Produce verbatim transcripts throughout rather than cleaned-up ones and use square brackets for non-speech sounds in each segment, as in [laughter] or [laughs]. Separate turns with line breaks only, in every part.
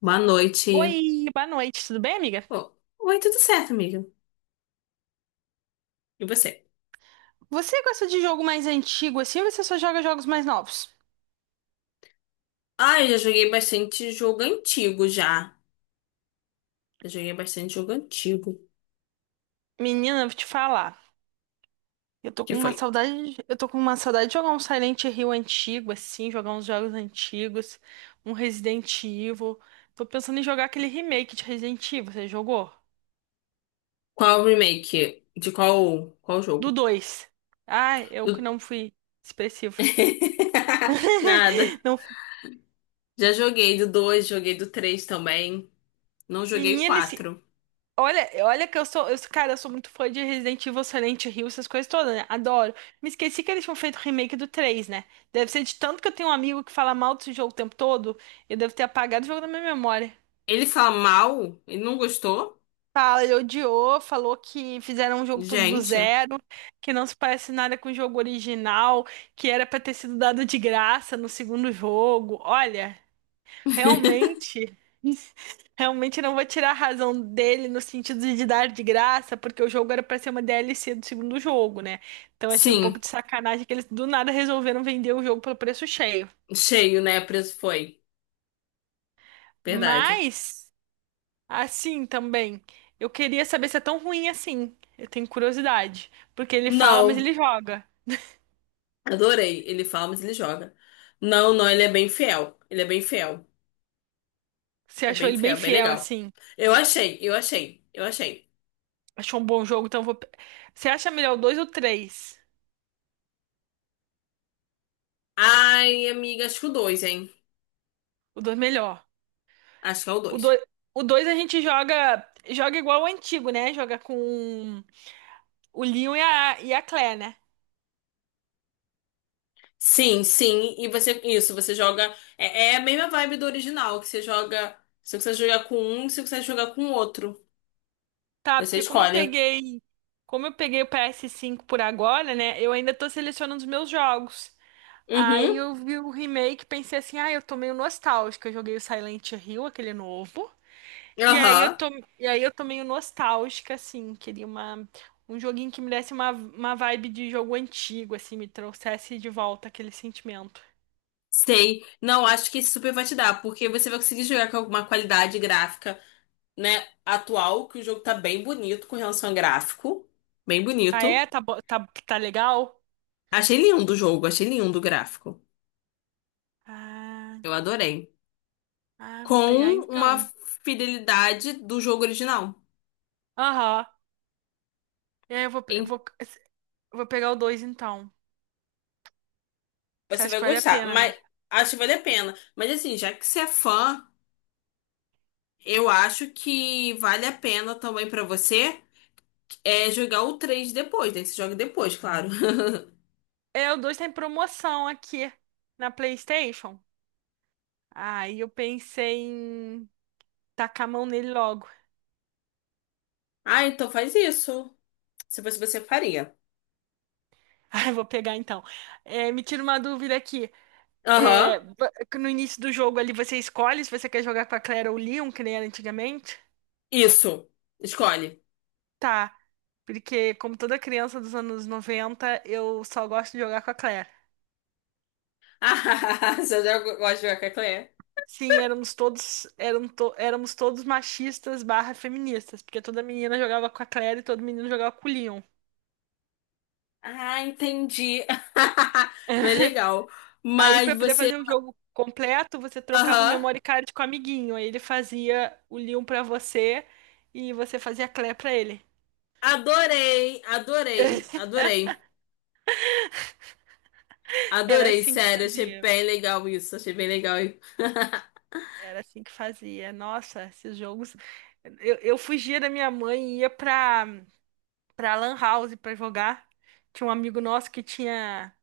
Boa noite.
Oi, boa noite, tudo bem, amiga?
Oh, oi, tudo certo, amiga? E você?
Você gosta de jogo mais antigo assim ou você só joga jogos mais novos?
Ah, eu já joguei bastante jogo antigo já. Já joguei bastante jogo antigo.
Menina, eu vou te falar. Eu tô
Que
com uma
foi?
saudade, de- eu tô com uma saudade de jogar um Silent Hill antigo assim, jogar uns jogos antigos, um Resident Evil. Tô pensando em jogar aquele remake de Resident Evil, você jogou?
Qual remake? De qual, qual
Do
jogo?
dois? Ai, eu que
Do-
não fui expressiva.
[laughs] Nada.
[laughs] Não,
Já joguei do dois, joguei do três também. Não joguei o
menina, esse.
quatro.
Olha, olha que eu sou, eu, sou- cara, eu sou muito fã de Resident Evil, Silent Hill, essas coisas todas, né? Adoro. Me esqueci que eles tinham feito o remake do três, né? Deve ser de tanto que eu tenho um amigo que fala mal desse jogo o tempo todo, eu devo ter apagado o jogo da minha memória.
Ele fala mal? Ele não gostou?
Fala, ele odiou, falou que fizeram um jogo todo do
Gente.
zero, que não se parece nada com o jogo original, que era pra ter sido dado de graça no segundo jogo. Olha, realmente. Realmente não vou tirar a razão dele no sentido de dar de graça, porque o jogo era pra ser uma D L C do segundo jogo, né? Então achei um pouco
Sim,
de sacanagem que eles do nada resolveram vender o jogo pelo preço cheio.
cheio, né? Preço foi. Verdade.
Mas, assim também, eu queria saber se é tão ruim assim. Eu tenho curiosidade. Porque ele fala, mas
Não.
ele joga.
Adorei. Ele fala, mas ele joga. Não, não, ele é bem fiel. Ele é bem fiel.
Você
É
achou
bem
ele bem
fiel, é bem
fiel,
legal.
assim?
Eu achei, eu achei, eu achei.
Achou um bom jogo, então eu vou. Você acha melhor o dois ou o três?
Ai, amiga, acho que o dois, hein?
O dois melhor.
Acho que é o
O
dois.
dois, o dois a gente joga. Joga igual o antigo, né? Joga com o Leon e a, e a Claire, né?
Sim, sim. E você, isso, você joga. É, é a mesma vibe do original, que você joga. Se você quiser jogar com um, se você quiser jogar com o outro.
Tá,
Você
porque como eu
escolhe.
peguei, como eu peguei o PS cinco por agora, né? Eu ainda tô selecionando os meus jogos. Aí
Uhum.
eu vi o remake, e pensei assim, ah, eu tô meio nostálgica. Eu joguei o Silent Hill, aquele novo. E aí eu
Aham.
tô, e aí eu tô meio nostálgica, assim, queria uma, um joguinho que me desse uma, uma vibe de jogo antigo, assim, me trouxesse de volta aquele sentimento.
Sei. Não, acho que esse super vai te dar, porque você vai conseguir jogar com alguma qualidade gráfica, né, atual, que o jogo tá bem bonito com relação a gráfico. Bem
Ah, é?
bonito.
Tá, bo- tá, tá legal?
Achei lindo o jogo, achei lindo o gráfico.
Ah,
Eu adorei.
ah, vou pegar
Com uma
então.
fidelidade do jogo original.
Aham. É, eu vou, pe-
E
vou, vou pegar o dois então. Você
você
acha que
vai
vale a
gostar,
pena,
mas
né?
acho que vale a pena. Mas assim, já que você é fã, eu acho que vale a pena também pra você é jogar o três depois, né? Você joga depois, claro. [laughs]
É, o dois tá em promoção aqui na PlayStation. Aí eu pensei em tacar a mão nele logo. [laughs]
Ah, então faz isso. Se fosse você, faria.
Ah, eu vou pegar então. É, me tira uma dúvida aqui. É,
Aham,
ba- no início do jogo ali você escolhe se você quer jogar com a Claire ou o Leon, que nem era antigamente?
isso. Escolhe.
Tá. Porque, como toda criança dos anos noventa, eu só gosto de jogar com a Claire.
Ah, [laughs] você já gosta de jogar com a Claire?
Sim, éramos todos, eram to- éramos todos machistas barra feministas, porque toda menina jogava com a Claire e todo menino jogava com o Leon.
Ah, entendi. [laughs] Bem
[laughs]
legal.
Aí,
Mas
pra poder
você.
fazer o jogo completo, você trocava o
Aham.
memory card com o amiguinho. Aí ele fazia o Leon pra você e você fazia a Claire pra ele.
Adorei, adorei,
[laughs]
adorei.
Era
Adorei,
assim que
sério. Achei
fazia.
bem legal isso. Achei bem legal, hein? [laughs]
Era assim que fazia. Nossa, esses jogos. Eu, eu fugia da minha mãe e ia pra, pra Lan House pra jogar. Tinha um amigo nosso que tinha.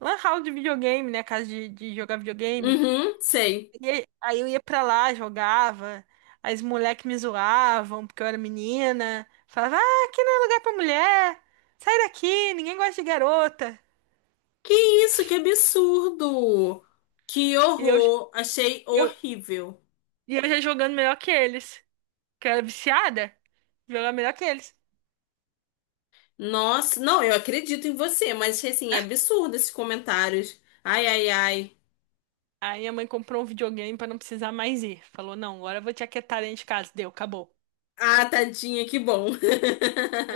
Lan house de videogame, né? Casa de, de jogar videogame.
Uhum, sei.
E aí aí eu ia pra lá, jogava. Aí os moleques me zoavam porque eu era menina. Falava, ah, aqui não é lugar pra mulher. Sai daqui, ninguém gosta de garota.
Que isso, que absurdo! Que
E eu,
horror! Achei
eu,
horrível.
e eu já jogando melhor que eles. Que eu era viciada, jogava melhor que eles.
Nossa, não, eu acredito em você, mas achei assim, absurdo esses comentários. Ai, ai, ai.
Aí minha mãe comprou um videogame pra não precisar mais ir. Falou, não, agora eu vou te aquietar dentro de casa. Deu, acabou.
Ah, tadinha, que bom. [laughs]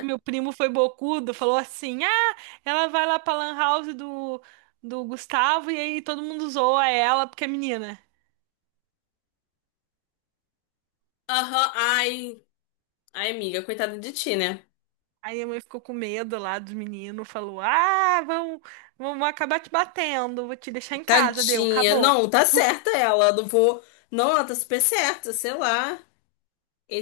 Meu primo foi bocudo, falou assim: Ah, ela vai lá pra Lan House do, do Gustavo, e aí todo mundo zoa ela porque é menina.
Aham, ai, ai, amiga, coitada de ti, né?
Aí a mãe ficou com medo lá do menino, falou: Ah, vamos vamos acabar te batendo, vou te deixar em casa, deu,
Tadinha.
acabou.
Não, tá certa ela. Não vou. Não, ela tá super certa, sei lá.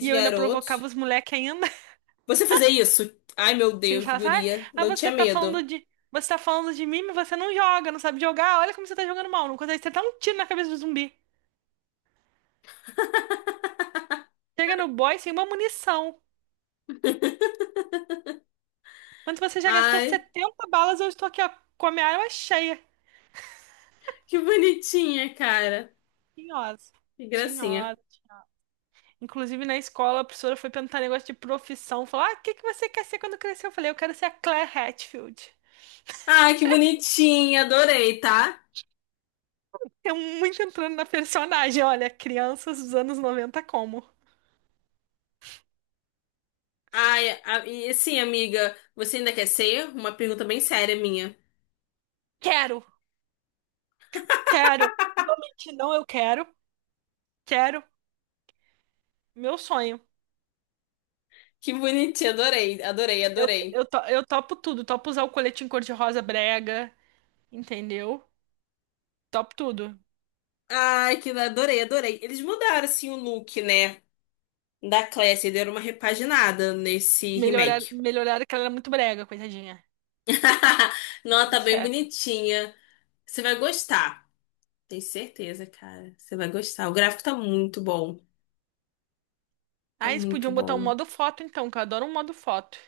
E eu ainda
garoto.
provocava os moleques ainda. [laughs]
Você fazer isso? Ai, meu
Assim,
Deus,
falava: Ai,
guria.
ah,
Não tinha
você tá falando
medo.
de. Você tá falando de mim, mas você não joga, não sabe jogar. Olha como você tá jogando mal, não consegue. Você um tiro na cabeça do zumbi. Chega no boy sem uma munição. Mas você já gastou
Ai,
setenta balas, eu estou aqui, ó, com a minha arma cheia.
que bonitinha, cara.
Tinhosa.
Que gracinha.
Tinhosa. Inclusive, na escola, a professora foi perguntar negócio de profissão. Falou, ah, o que que você quer ser quando crescer? Eu falei, eu quero ser a Claire Hatfield.
Ai, que bonitinha. Adorei, tá?
Eu muito entrando na personagem. Olha, crianças dos anos noventa, como?
Ai, a- e sim, amiga, você ainda quer ser? Uma pergunta bem séria minha.
Quero, quero. Não vou mentir, não, eu quero. Quero. Meu sonho.
Que bonitinha, adorei, adorei,
Eu,
adorei.
eu, to- eu topo tudo. Topo usar o colete em cor-de-rosa brega, entendeu? Topo tudo.
Ai, que adorei, adorei. Eles mudaram assim o look, né? Da Classy, deram uma repaginada nesse
Melhorar,
remake.
melhorar que ela era muito brega, coitadinha.
[laughs]
Mas
Nossa,
tudo
tá bem
certo.
bonitinha. Você vai gostar. Tenho certeza, cara. Você vai gostar. O gráfico tá muito bom. Tá
Ah, eles
muito
podiam botar um
bom.
modo foto, então, que eu adoro um modo foto.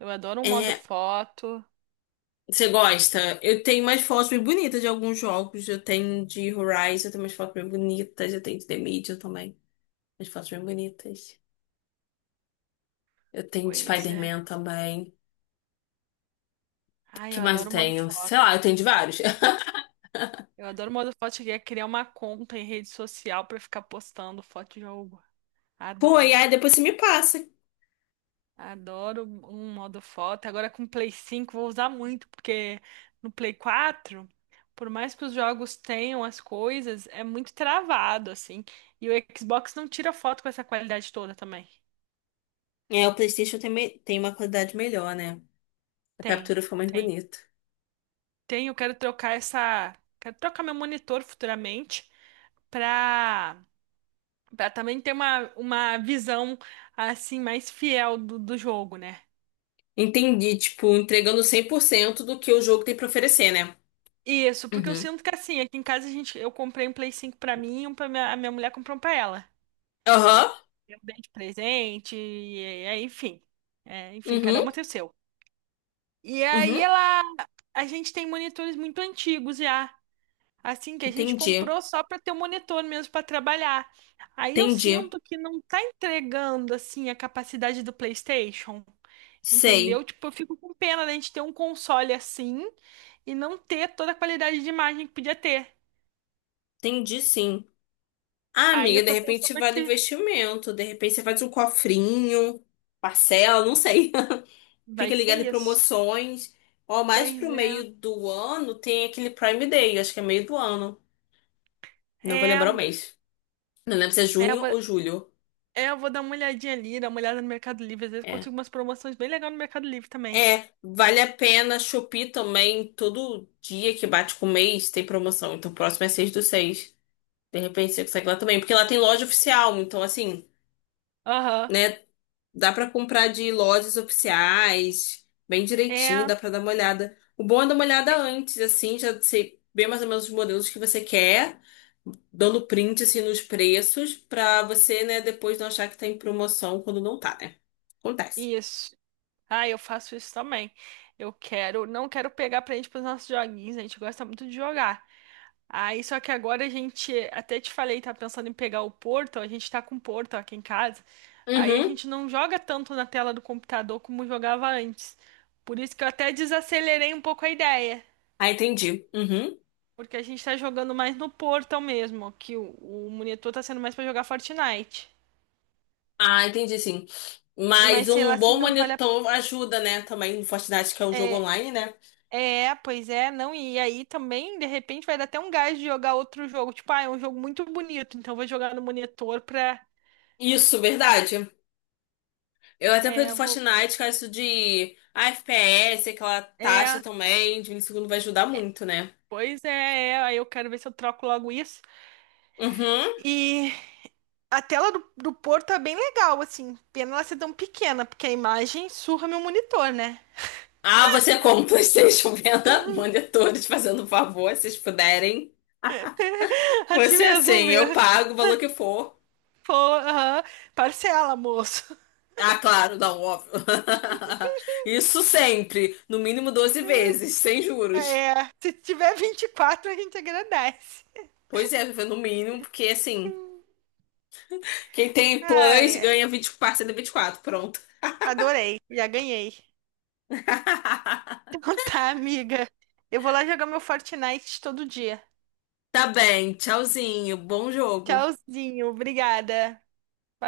Eu adoro um modo
É,
foto.
você gosta? Eu tenho umas fotos bem bonitas de alguns jogos. Eu tenho de Horizon, eu tenho umas fotos bem bonitas. Eu tenho de The Medium também. Umas fotos bem bonitas. Eu tenho de
Pois é.
Spider-Man também. O
Ai,
que
eu
mais eu
adoro o modo
tenho? Sei
foto.
lá, eu tenho de vários.
Eu adoro o modo foto. Cheguei a criar uma conta em rede social pra ficar postando foto de jogo.
[laughs] Pô, e
Adoro.
aí depois você me passa.
Adoro um modo foto. Agora com o Play cinco, vou usar muito, porque no Play quatro, por mais que os jogos tenham as coisas, é muito travado, assim. E o Xbox não tira foto com essa qualidade toda também.
É, o PlayStation tem, me- tem uma qualidade melhor, né? A
Tem.
captura ficou mais
Tem.
bonita.
Tenho, quero trocar essa, quero trocar meu monitor futuramente para para também ter uma, uma visão assim mais fiel do, do jogo, né?
Entendi, tipo, entregando cem por cento do que o jogo tem pra oferecer, né?
Isso, porque eu
Uhum.
sinto que assim, aqui em casa a gente, eu comprei um Play cinco para mim, e um para minha, a minha mulher comprou um para ela.
Aham.
Eu dei de presente, e, e- enfim. É, enfim, cada
Uhum.
uma tem o seu. E aí
Uhum.
ela, a gente tem monitores muito antigos já. Assim, que a gente
Entendi.
comprou só para ter o monitor mesmo para trabalhar. Aí eu
Entendi.
sinto que não tá entregando assim a capacidade do PlayStation, entendeu?
Sei.
Tipo, eu fico com pena da gente ter um console assim e não ter toda a qualidade de imagem que podia ter.
Entendi, sim. Ah,
Aí
amiga,
eu
de
tô
repente
pensando
vale
que
investimento. De repente você faz um cofrinho, parcela, não sei. [laughs]
vai
Fica
ser
ligado em
isso.
promoções. Ó, mais
Pois
pro
é.
meio do ano tem aquele Prime Day, acho que é meio do ano. Não vou lembrar o
É,
mês. Não lembro se é
é, eu
junho
vou,
ou julho.
é, eu vou dar uma olhadinha ali, dar uma olhada no Mercado Livre. Às vezes eu
É.
consigo umas promoções bem legais no Mercado Livre também.
É, vale a pena Shopee também. Todo dia que bate com o mês tem promoção. Então, o próximo é seis do seis. De repente você consegue lá também. Porque lá tem loja oficial. Então, assim,
Aham.
né? Dá pra comprar de lojas oficiais, bem direitinho,
É,
dá pra dar uma olhada. O bom é dar uma olhada
é
antes, assim, já sei bem mais ou menos os modelos que você quer, dando print, assim, nos preços, pra você, né, depois não achar que tá em promoção quando não tá, né? Acontece.
isso. Ah, eu faço isso também. Eu quero, não quero pegar prende para os nossos joguinhos, a gente gosta muito de jogar. Aí, só que agora a gente, até te falei, tá pensando em pegar o Portal, a gente tá com o Portal aqui em casa. Aí a
Uhum.
gente não joga tanto na tela do computador como jogava antes. Por isso que eu até desacelerei um pouco a ideia,
Ah, entendi. Uhum.
porque a gente tá jogando mais no Portal mesmo, que o, o monitor tá sendo mais para jogar Fortnite.
Ah, entendi sim. Mas
Mas sei lá
um
se
bom
não vale a,
monitor ajuda, né? Também no Fortnite, que é um jogo
é,
online, né?
É, pois é, não, e aí também, de repente, vai dar até um gás de jogar outro jogo. Tipo, ah, é um jogo muito bonito, então eu vou jogar no monitor pra.
Isso, verdade. Eu até perdi
É, vou.
Fortnite, que é isso de ah, F P S, aquela taxa
É,
também de milissegundo vai ajudar muito, né?
pois é, é, aí eu quero ver se eu troco logo isso.
Uhum.
E a tela do, do Porto é bem legal, assim. Pena ela ser tão pequena, porque a imagem surra meu monitor, né?
Ah, você compra PlayStation [laughs] venda monitores fazendo um favor, se vocês puderem.
[laughs] Assim
Você
mesmo,
assim, eu
ver.
pago o valor que for.
Pô, aham, parcela, moço.
Ah, claro, não, óbvio. [laughs] Isso sempre, no mínimo doze vezes, sem juros.
É, se tiver vinte e quatro a gente agradece.
Pois é, viver no mínimo, porque assim, quem tem plus
Ai, ai.
ganha vinte parcela de vinte e quatro, pronto.
Adorei, já ganhei.
[laughs]
Então tá, amiga. Eu vou lá jogar meu Fortnite todo dia.
Tá bem, tchauzinho, bom jogo.
Tchauzinho, obrigada. Boa noite.